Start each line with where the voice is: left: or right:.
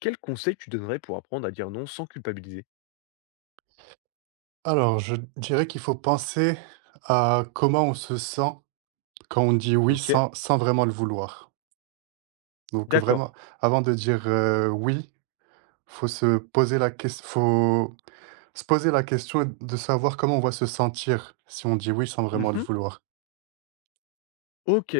left: Quel conseil tu donnerais pour apprendre à dire non sans culpabiliser?
right: Alors, je dirais qu'il faut penser à comment on se sent quand on dit oui
left: OK,
right: sans vraiment le vouloir. Donc
left: d'accord.
right: vraiment, avant de dire oui, faut se poser la question, faut se poser la question de savoir comment on va se sentir si on dit oui sans vraiment le
left: Mmh.
right: vouloir.
left: OK.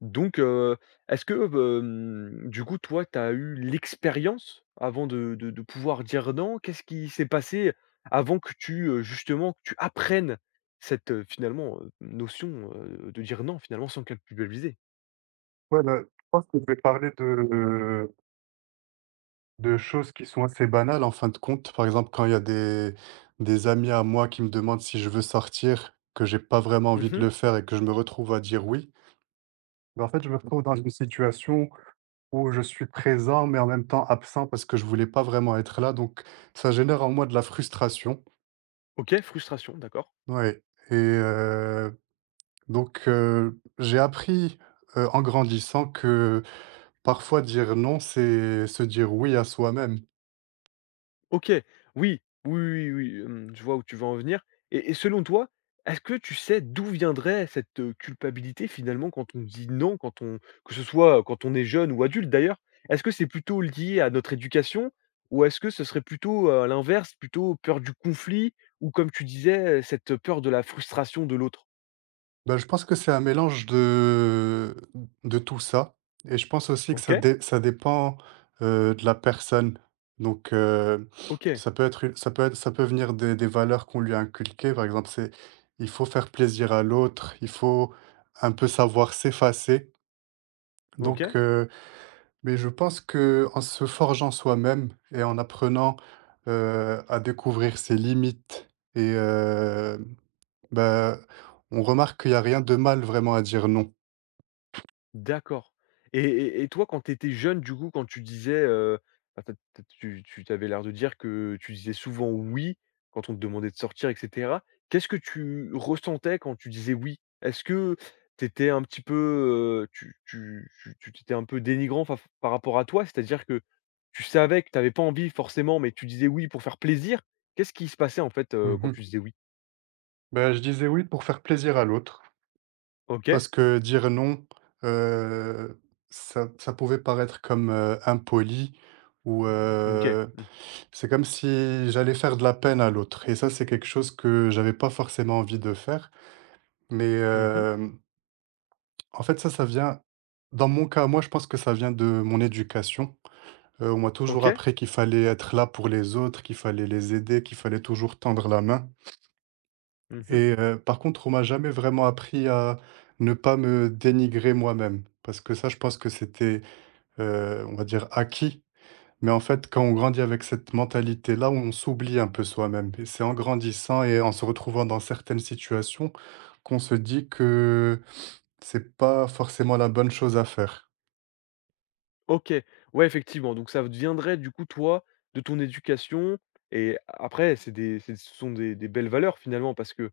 left: Donc est-ce que, du coup, toi, tu as eu l'expérience avant de pouvoir dire non? Qu'est-ce qui s'est passé avant que tu justement, que tu apprennes cette finalement, notion, de dire non, finalement, sans culpabiliser?
right: Voilà, je pense que je vais parler de choses qui sont assez banales en fin de compte. Par exemple, quand il y a des amis à moi qui me demandent si je veux sortir, que j'ai pas vraiment envie de
left: Mmh.
right: le faire et que je me retrouve à dire oui. Bah, en fait, je me trouve dans une situation où je suis présent, mais en même temps absent parce que je voulais pas vraiment être là. Donc, ça génère en moi de la frustration.
left: OK, frustration, d'accord.
right: Ouais. Et donc, j'ai appris, en grandissant que parfois dire non, c'est se dire oui à soi-même.
left: OK, oui, oui, oui, oui, je vois où tu veux en venir et selon toi, est-ce que tu sais d'où viendrait cette culpabilité finalement quand on dit non, quand on que ce soit, quand on est jeune ou adulte d'ailleurs? Est-ce que c'est plutôt lié à notre éducation ou est-ce que ce serait plutôt à l'inverse, plutôt peur du conflit ou comme tu disais, cette peur de la frustration de l'autre?
right: Bah, je pense que c'est un mélange de tout ça et je pense aussi que
left: OK,
right: ça dépend, de la personne. Donc,
left: OK,
right: ça peut être u ça peut être ça peut venir des valeurs qu'on lui a inculquées. Par exemple, c'est il faut faire plaisir à l'autre, il faut un peu savoir s'effacer.
left: OK.
right: Donc, mais je pense que en se forgeant soi-même et en apprenant, à découvrir ses limites et bah, on remarque qu'il y a rien de mal vraiment à dire non.
left: D'accord et toi, quand tu étais jeune, du coup, quand tu disais, bah, tu as tu tu tu avais l'air de dire que tu disais souvent «oui» quand on te demandait de sortir et cetera. Qu'est-ce que tu ressentais quand tu disais «oui»? Est-ce que tu étais un petit peu, tu tu tu tu tu un peu dénigrant fa par rapport à toi? C'est-à-dire que tu savais que tu avais pas envie forcément, mais tu disais «oui» pour faire plaisir? Qu'est-ce qui se passait en fait,
right: Mmh
left: quand tu
right: mh.
left: disais «oui»?
right: Bah, je disais oui pour faire plaisir à l'autre,
left: OK,
right: parce que dire non, heu, ça pouvait paraître comme, impoli ou,
left: OK. Mmh.
right: c'est comme si j'allais faire de la peine à l'autre et ça, c'est quelque chose que j'avais pas forcément envie de faire. Mais,
left: Mmh.
right: en fait, ça vient dans mon cas, moi, je pense que ça vient de mon éducation. On m'a toujours
left: OK.
right: appris qu'il fallait être là pour les autres, qu'il fallait les aider, qu'il fallait toujours tendre la main.
left: Mmh.
right: Et par contre, on m'a jamais vraiment appris à ne pas me dénigrer moi-même. Parce que ça, je pense que c'était, on va dire, acquis. Mais en fait, quand on grandit avec cette mentalité-là, on s'oublie un peu soi-même et c'est en grandissant et en se retrouvant dans certaines situations qu'on se dit que c'est pas forcément la bonne chose à faire.
left: OK. Ouais, effectivement, donc ça viendrait du coup, toi, de ton éducation et après c'est ce sont des belles valeurs finalement parce que,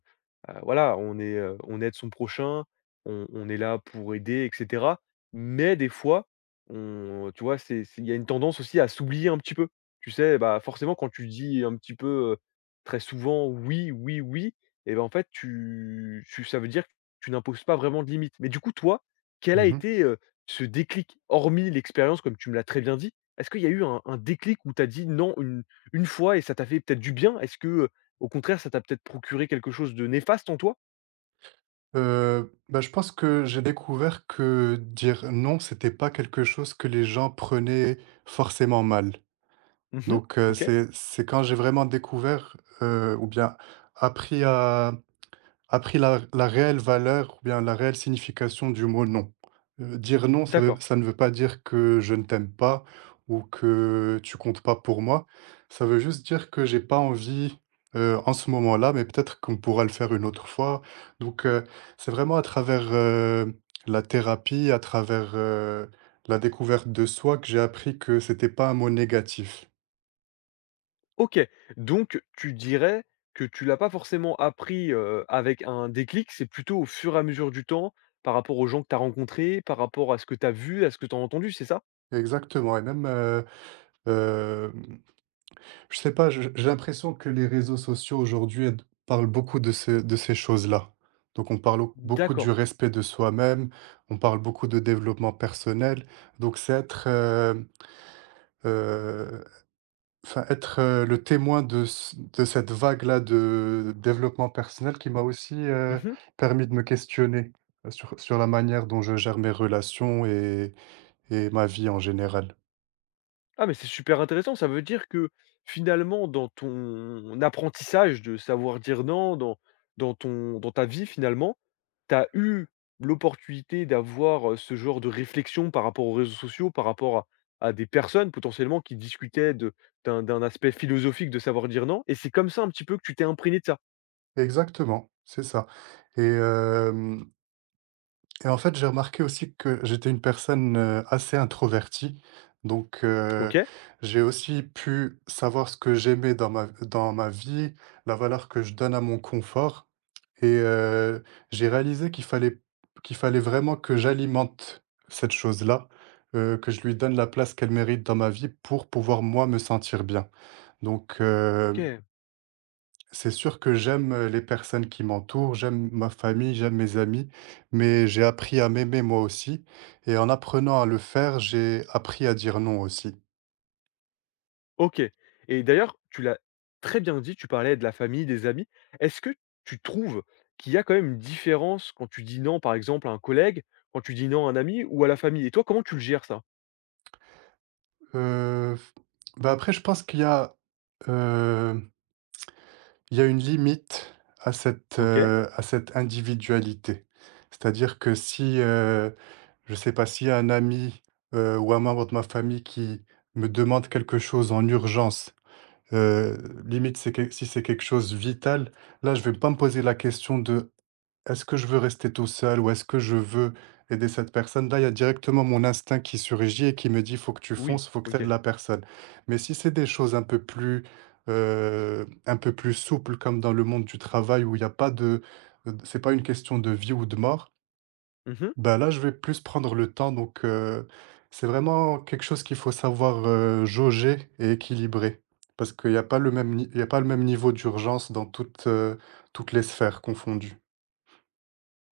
left: voilà, on aide son prochain, on est là pour aider et cetera. Mais des fois, on tu vois, c'est il y a une tendance aussi à s'oublier un petit peu. Tu sais, bah, forcément quand tu dis un petit peu, très souvent: «Oui, oui, oui» et ben, en fait tu ça veut dire que tu n'imposes pas vraiment de limites. Mais du coup, toi, quelle a
right: Mmh mh.
left: été, ce déclic, hormis l'expérience comme tu me l'as très bien dit, est-ce qu'il y a eu un déclic où tu as dit: «Non» une fois et ça t'a fait peut-être du bien? Est-ce que, au contraire, ça t'a peut-être procuré quelque chose de néfaste en toi?
right: Bah, je pense que j'ai découvert que dire non, c'était pas quelque chose que les gens prenaient forcément mal.
left: Mmh.
right: Donc,
left: OK,
right: c'est quand j'ai vraiment découvert, ou bien appris à appris la réelle valeur ou bien la réelle signification du mot «non». Dire «non»,
left: d'accord.
right: ça ne veut pas dire que je ne t'aime pas ou que tu comptes pas pour moi. Ça veut juste dire que j'ai pas envie, en ce moment-là, mais peut-être qu'on pourra le faire une autre fois. Donc, c'est vraiment à travers, la thérapie, à travers, la découverte de soi que j'ai appris que c'était pas un mot négatif.
left: OK, donc tu dirais que tu l'as pas forcément appris, avec un déclic, c'est plutôt au fur et à mesure du temps, par rapport aux gens que tu as rencontrés, par rapport à ce que tu as vu, à ce que tu as entendu, c'est ça?
right: Exactement, et même, hem, je sais pas, je j'ai l'impression que les réseaux sociaux aujourd'hui aident parlent beaucoup de ces choses-là. Donc on parle au beaucoup
left: D'accord.
right: du respect de soi-même, on parle beaucoup de développement personnel, donc c'est être, heu, enfin être, le témoin de cette vague-là de développement personnel qui m'a aussi,
left: Mmh.
right: permis de me questionner sur la manière dont je gère mes relations et ma vie en général.
left: Ah mais c'est super intéressant, ça veut dire que finalement dans ton apprentissage de savoir dire non, dans ton dans ta vie finalement, tu as eu l'opportunité d'avoir ce genre de réflexion par rapport aux réseaux sociaux, par rapport à des personnes potentiellement qui discutaient de d'un aspect philosophique de savoir dire non et c'est comme ça un petit peu que tu t'es imprégné de ça?
right: Exactement, c'est ça, et hem et en fait, j'ai remarqué aussi que j'étais une personne, assez introvertie. Donc,
left: OK,
right: j'ai aussi pu savoir ce que j'aimais dans ma vie, la valeur que je donne à mon confort, et j'ai réalisé qu'il fallait vraiment que j'alimente cette chose-là, que je lui donne la place qu'elle mérite dans ma vie pour pouvoir moi me sentir bien. Donc,
left: OK.
right: c'est sûr que j'aime, les personnes qui m'entourent, j'aime ma famille, j'aime mes amis, mais j'ai appris à m'aimer moi aussi, et en apprenant à le faire, j'ai appris à dire non aussi.
left: OK et d'ailleurs, tu l'as très bien dit, tu parlais de la famille, des amis. Est-ce que tu trouves qu'il y a quand même une différence quand tu dis non, par exemple, à un collègue, quand tu dis non à un ami ou à la famille? Et toi, comment tu le gères ça?
right: Heu, bah, après, je pense qu'il y a, heu une limite
left: OK,
right: à cette individualité. C'est-à-dire que si, je ne sais pas, s'il y a un ami, ou un membre de ma famille qui me demande quelque chose en urgence, heu, limite c'est que si c'est quelque chose vital, là je ne vais pas me poser la question de: est-ce que je veux rester tout seul ou est-ce que je veux aider cette personne? Là, il y a directement mon instinct qui surgit et qui me dit, faut que tu
left: oui,
right: fonces, faut que tu aides
left: OK.
right: la personne. Mais si c'est des choses un peu plus souples, comme dans le monde du travail où il n'y a pas de, c'est pas une question de vie ou de mort,
left: Mmh.
right: ben là, je vais plus prendre le temps. Donc, c'est vraiment quelque chose qu'il faut savoir, jauger et équilibrer. Parce qu'il n'y a pas le même, il y a pas le même niveau d'urgence dans toutes les sphères confondues.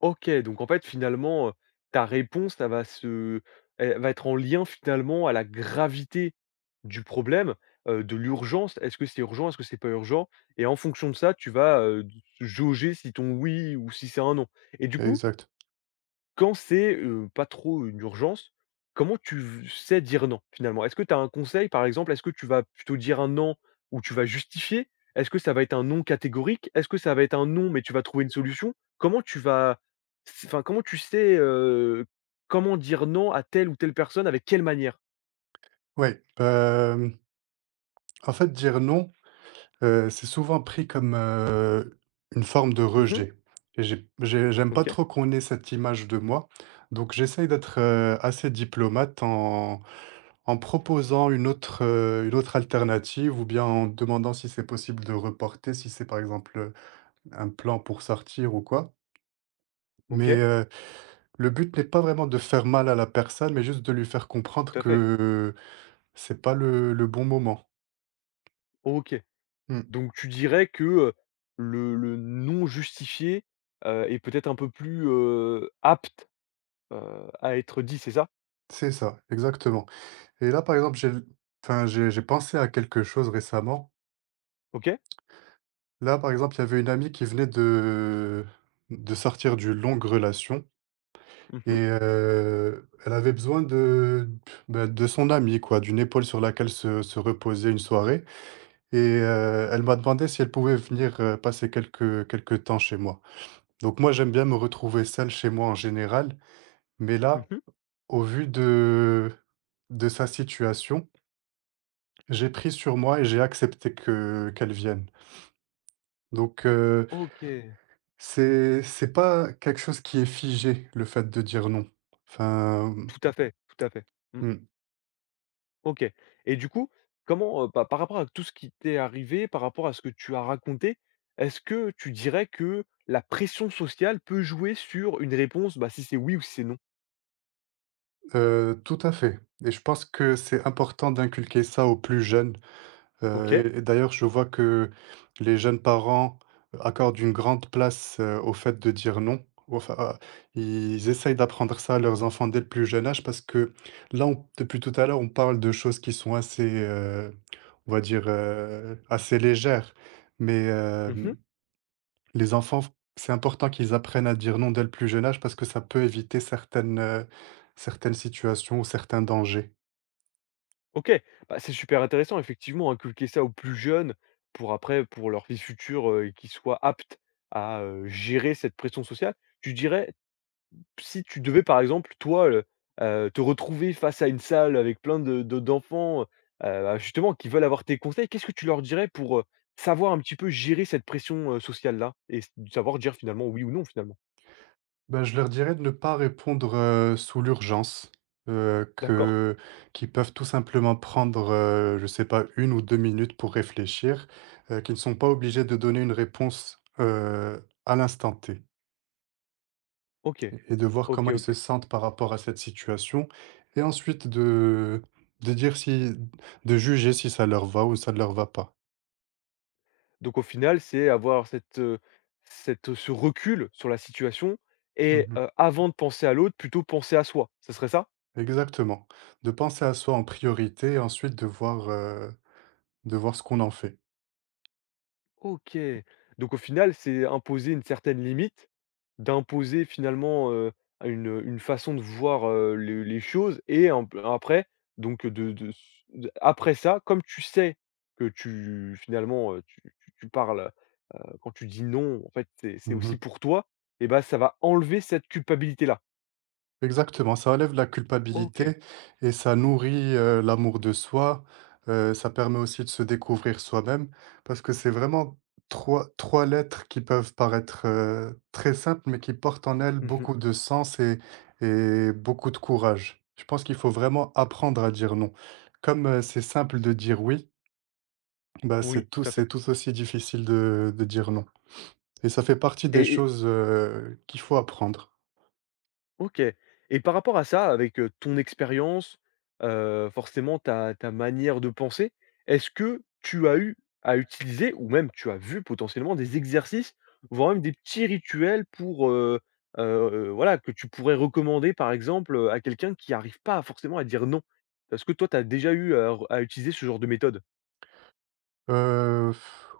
left: OK, donc en fait, finalement, ta réponse, ça va se elle va être en lien, finalement, à la gravité du problème, de l'urgence. Est-ce que c'est urgent? Est-ce que c'est pas urgent? Et en fonction de ça, tu vas, d jauger si ton oui ou si c'est un non. Et du coup,
right: Exact.
left: quand c'est pas trop une urgence, comment tu v sais dire non, finalement? Est-ce que tu as un conseil, par exemple? Est-ce que tu vas plutôt dire un non où tu vas justifier? Est-ce que ça va être un non catégorique? Est-ce que ça va être un non, mais tu vas trouver une solution? Comment tu vas enfin, comment tu sais, comment dire non à telle ou telle personne, avec quelle manière?
right: Ouais, en fait, dire non, c'est souvent pris comme, une forme de
left: Mmh.
right: rejet, et j'aime pas
left: OK,
right: trop qu'on ait cette image de moi, donc j'essaye d'être, assez diplomate en en proposant une autre alternative, ou bien en demandant si c'est possible de reporter, si c'est, par exemple, un plan pour sortir ou quoi, mais
left: OK,
right: le but n'est pas vraiment de faire mal à la personne, mais juste de lui faire comprendre
left: tout à fait.
right: que c'est pas le bon moment.
left: OK.
right: Mmh,
left: Donc tu dirais que, le non justifié, est peut-être un peu plus, apte, à être dit, c'est ça?
right: c'est ça, exactement. Et là, par exemple, j'ai enfin, j'ai pensé à quelque chose récemment.
left: OK.
right: Là, par exemple, il y avait une amie qui venait de sortir d'une longue relation,
left: Mhm,
right: et
left: mhm,
right: elle avait besoin de, bah, de son ami quoi, d'une épaule sur laquelle se reposer une soirée, et elle m'a demandé si elle pouvait venir, passer quelques temps chez moi. Donc moi, j'aime bien me retrouver seul chez moi en général, mais là, au vu de sa situation, j'ai pris sur moi et j'ai accepté que qu'elle vienne. Donc,
left: OK.
right: c'est pas quelque chose qui est figé, le fait de dire non. Enfin,
left: Tout à fait, tout à fait. Mmh.
right: mmh, mmh,
left: OK et du coup, comment, pa par rapport à tout ce qui t'est arrivé, par rapport à ce que tu as raconté, est-ce que tu dirais que la pression sociale peut jouer sur une réponse, bah, si c'est oui ou si c'est non?
right: tout à fait, et je pense que c'est important d'inculquer ça aux plus jeunes,
left: OK.
right: et d'ailleurs, je vois que les jeunes parents accordent une grande place, au fait de dire non. Enfin, à ils essayent d'apprendre ça à leurs enfants dès le plus jeune âge, parce que là, on depuis tout à l'heure, on parle de choses qui sont assez, on va dire, assez légères, mais
left: Mhm,
right: les enfants, c'est important qu'ils apprennent à dire non dès le plus jeune âge, parce que ça peut éviter certaines situations ou certains dangers.
left: OK. Bah, c'est super intéressant effectivement, hein, inculquer ça aux plus jeunes pour après pour leur vie future, qu'ils soient aptes à gérer cette pression sociale. Tu dirais si tu devais par exemple, toi, te retrouver face à une salle avec plein de d'enfants, bah, justement qui veulent avoir tes conseils, qu'est-ce que tu leur dirais pour savoir un petit peu gérer cette pression, sociale-là? Et s savoir dire finalement oui ou non finalement?
right: Ben je leur dirais de ne pas répondre, sous l'urgence,
left: D'accord,
right: que qu'ils peuvent tout simplement prendre, je sais pas, 1 ou 2 minutes pour réfléchir, qu'ils ne sont pas obligés de donner une réponse, à l'instant T,
left: OK,
right: et de voir
left: OK,
right: comment ils
left: OK.
right: se sentent par rapport à cette situation, et ensuite de dire si de juger si ça leur va ou ça ne leur va pas.
left: Donc au final, c'est avoir cette, cette, ce recul sur la situation et
right: Mmh.
left: avant de penser à l'autre, plutôt penser à soi, ce serait ça?
right: Exactement. De penser à soi en priorité et ensuite de voir, de voir ce qu'on en fait.
left: OK.
right: Mmh.
left: Donc au final, c'est imposer une certaine limite, d'imposer finalement, une façon de voir, le les choses et un après, donc de de après ça, comme tu sais que tu finalement, tu parles, quand tu dis «non», en fait, c'est aussi
right: Mmh.
left: pour toi et bah, ça va enlever cette culpabilité-là.
right: Exactement, ça enlève la
left: OK.
right: culpabilité et ça nourrit, l'amour de soi, ça permet aussi de se découvrir soi-même, parce que c'est vraiment trois lettres qui peuvent paraître, très simples, mais qui portent en elles
left: Mmh.
right: beaucoup de sens et beaucoup de courage. Je pense qu'il faut vraiment apprendre à dire non. Comme, c'est simple de dire oui, bah,
left: Oui,
right: c'est tout
left: tout à fait
right: c'est tout aussi difficile de dire non, et ça fait partie des
left: et
right: choses, qu'il faut apprendre.
left: OK et par rapport à ça, avec ton expérience, forcément ta manière de penser, est-ce que tu as eu à utiliser ou même tu as vu potentiellement des exercices, voire même des petits rituels pour, heu voilà, que tu pourrais recommander par exemple, à quelqu'un qui n'arrive pas forcément à dire non? Parce que toi tu as déjà eu à utiliser ce genre de méthode?
right: Heu,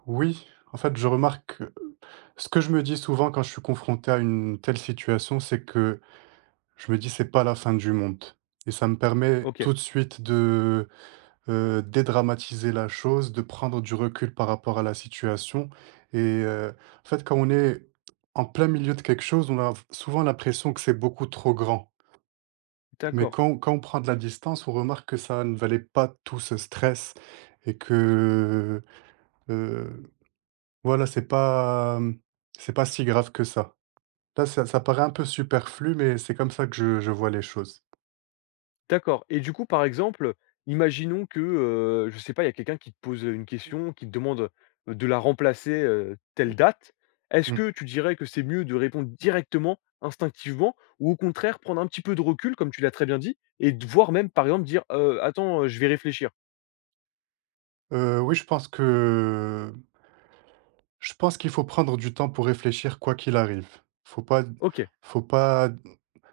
right: oui, en fait, je remarque que ce que je me dis souvent quand je suis confronté à une telle situation, c'est que je me dis: «C'est pas la fin du monde», et ça me permet
left: OK,
right: tout de suite de dédramatiser la chose, de prendre du recul par rapport à la situation, et en fait, quand on est en plein milieu de quelque chose, on a souvent l'impression que c'est beaucoup trop grand. Mais
left: d'accord.
right: quand on prend de la distance, on remarque que ça ne valait pas tout ce stress. et que, heu Voilà, c'est pas, c'est pas, si grave que ça. Là, ça paraît un peu superflu, mais c'est comme ça que je vois les choses.
left: D'accord et du coup, par exemple, imaginons que, je sais pas, il y a quelqu'un qui te pose, une question, qui te demande, de la remplacer, telle date. Est-ce
right: Mmh.
left: que tu dirais que c'est mieux de répondre directement, instinctivement ou au contraire prendre un petit peu de recul, comme tu l'as très bien dit et de voire même, par exemple, dire: attends, je vais réfléchir».
right: Oui, je pense qu'il faut prendre du temps pour réfléchir quoi qu'il arrive. Faut pas
left: OK,
right: faut pas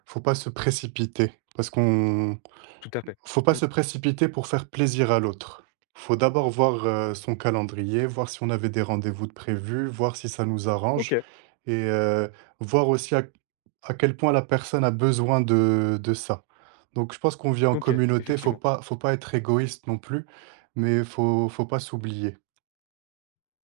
right: faut pas se précipiter, parce qu'on
left: tout à fait.
right: faut pas
left: Mmh.
right: se précipiter pour faire plaisir à l'autre. Faut d'abord voir, son calendrier, voir si on avait des rendez-vous de prévus, voir si ça nous arrange.
left: OK,
right: Et voir aussi à quel point la personne a besoin de ça. Donc je pense qu'on vit en
left: OK,
right: communauté, faut
left: effectivement.
right: pas faut pas être égoïste non plus, mais faut pas s'oublier.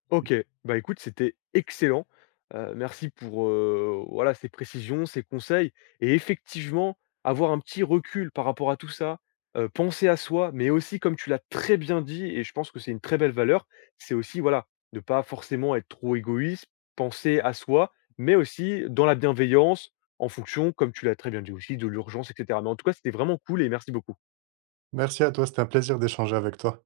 left: OK, bah, écoute, c'était excellent. Merci pour voilà, ces précisions, ces conseils et effectivement, avoir un petit recul par rapport à tout ça, penser à soi, mais aussi comme tu l'as très bien dit et je pense que c'est une très belle valeur, c'est aussi, voilà, de pas forcément être trop égoïste, penser à soi, mais aussi dans la bienveillance en fonction, comme tu l'as très bien dit aussi, de l'urgence et cetera. Mais en tout cas, c'était vraiment cool et merci beaucoup.
right: Merci à toi, c'était un plaisir d'échanger avec toi.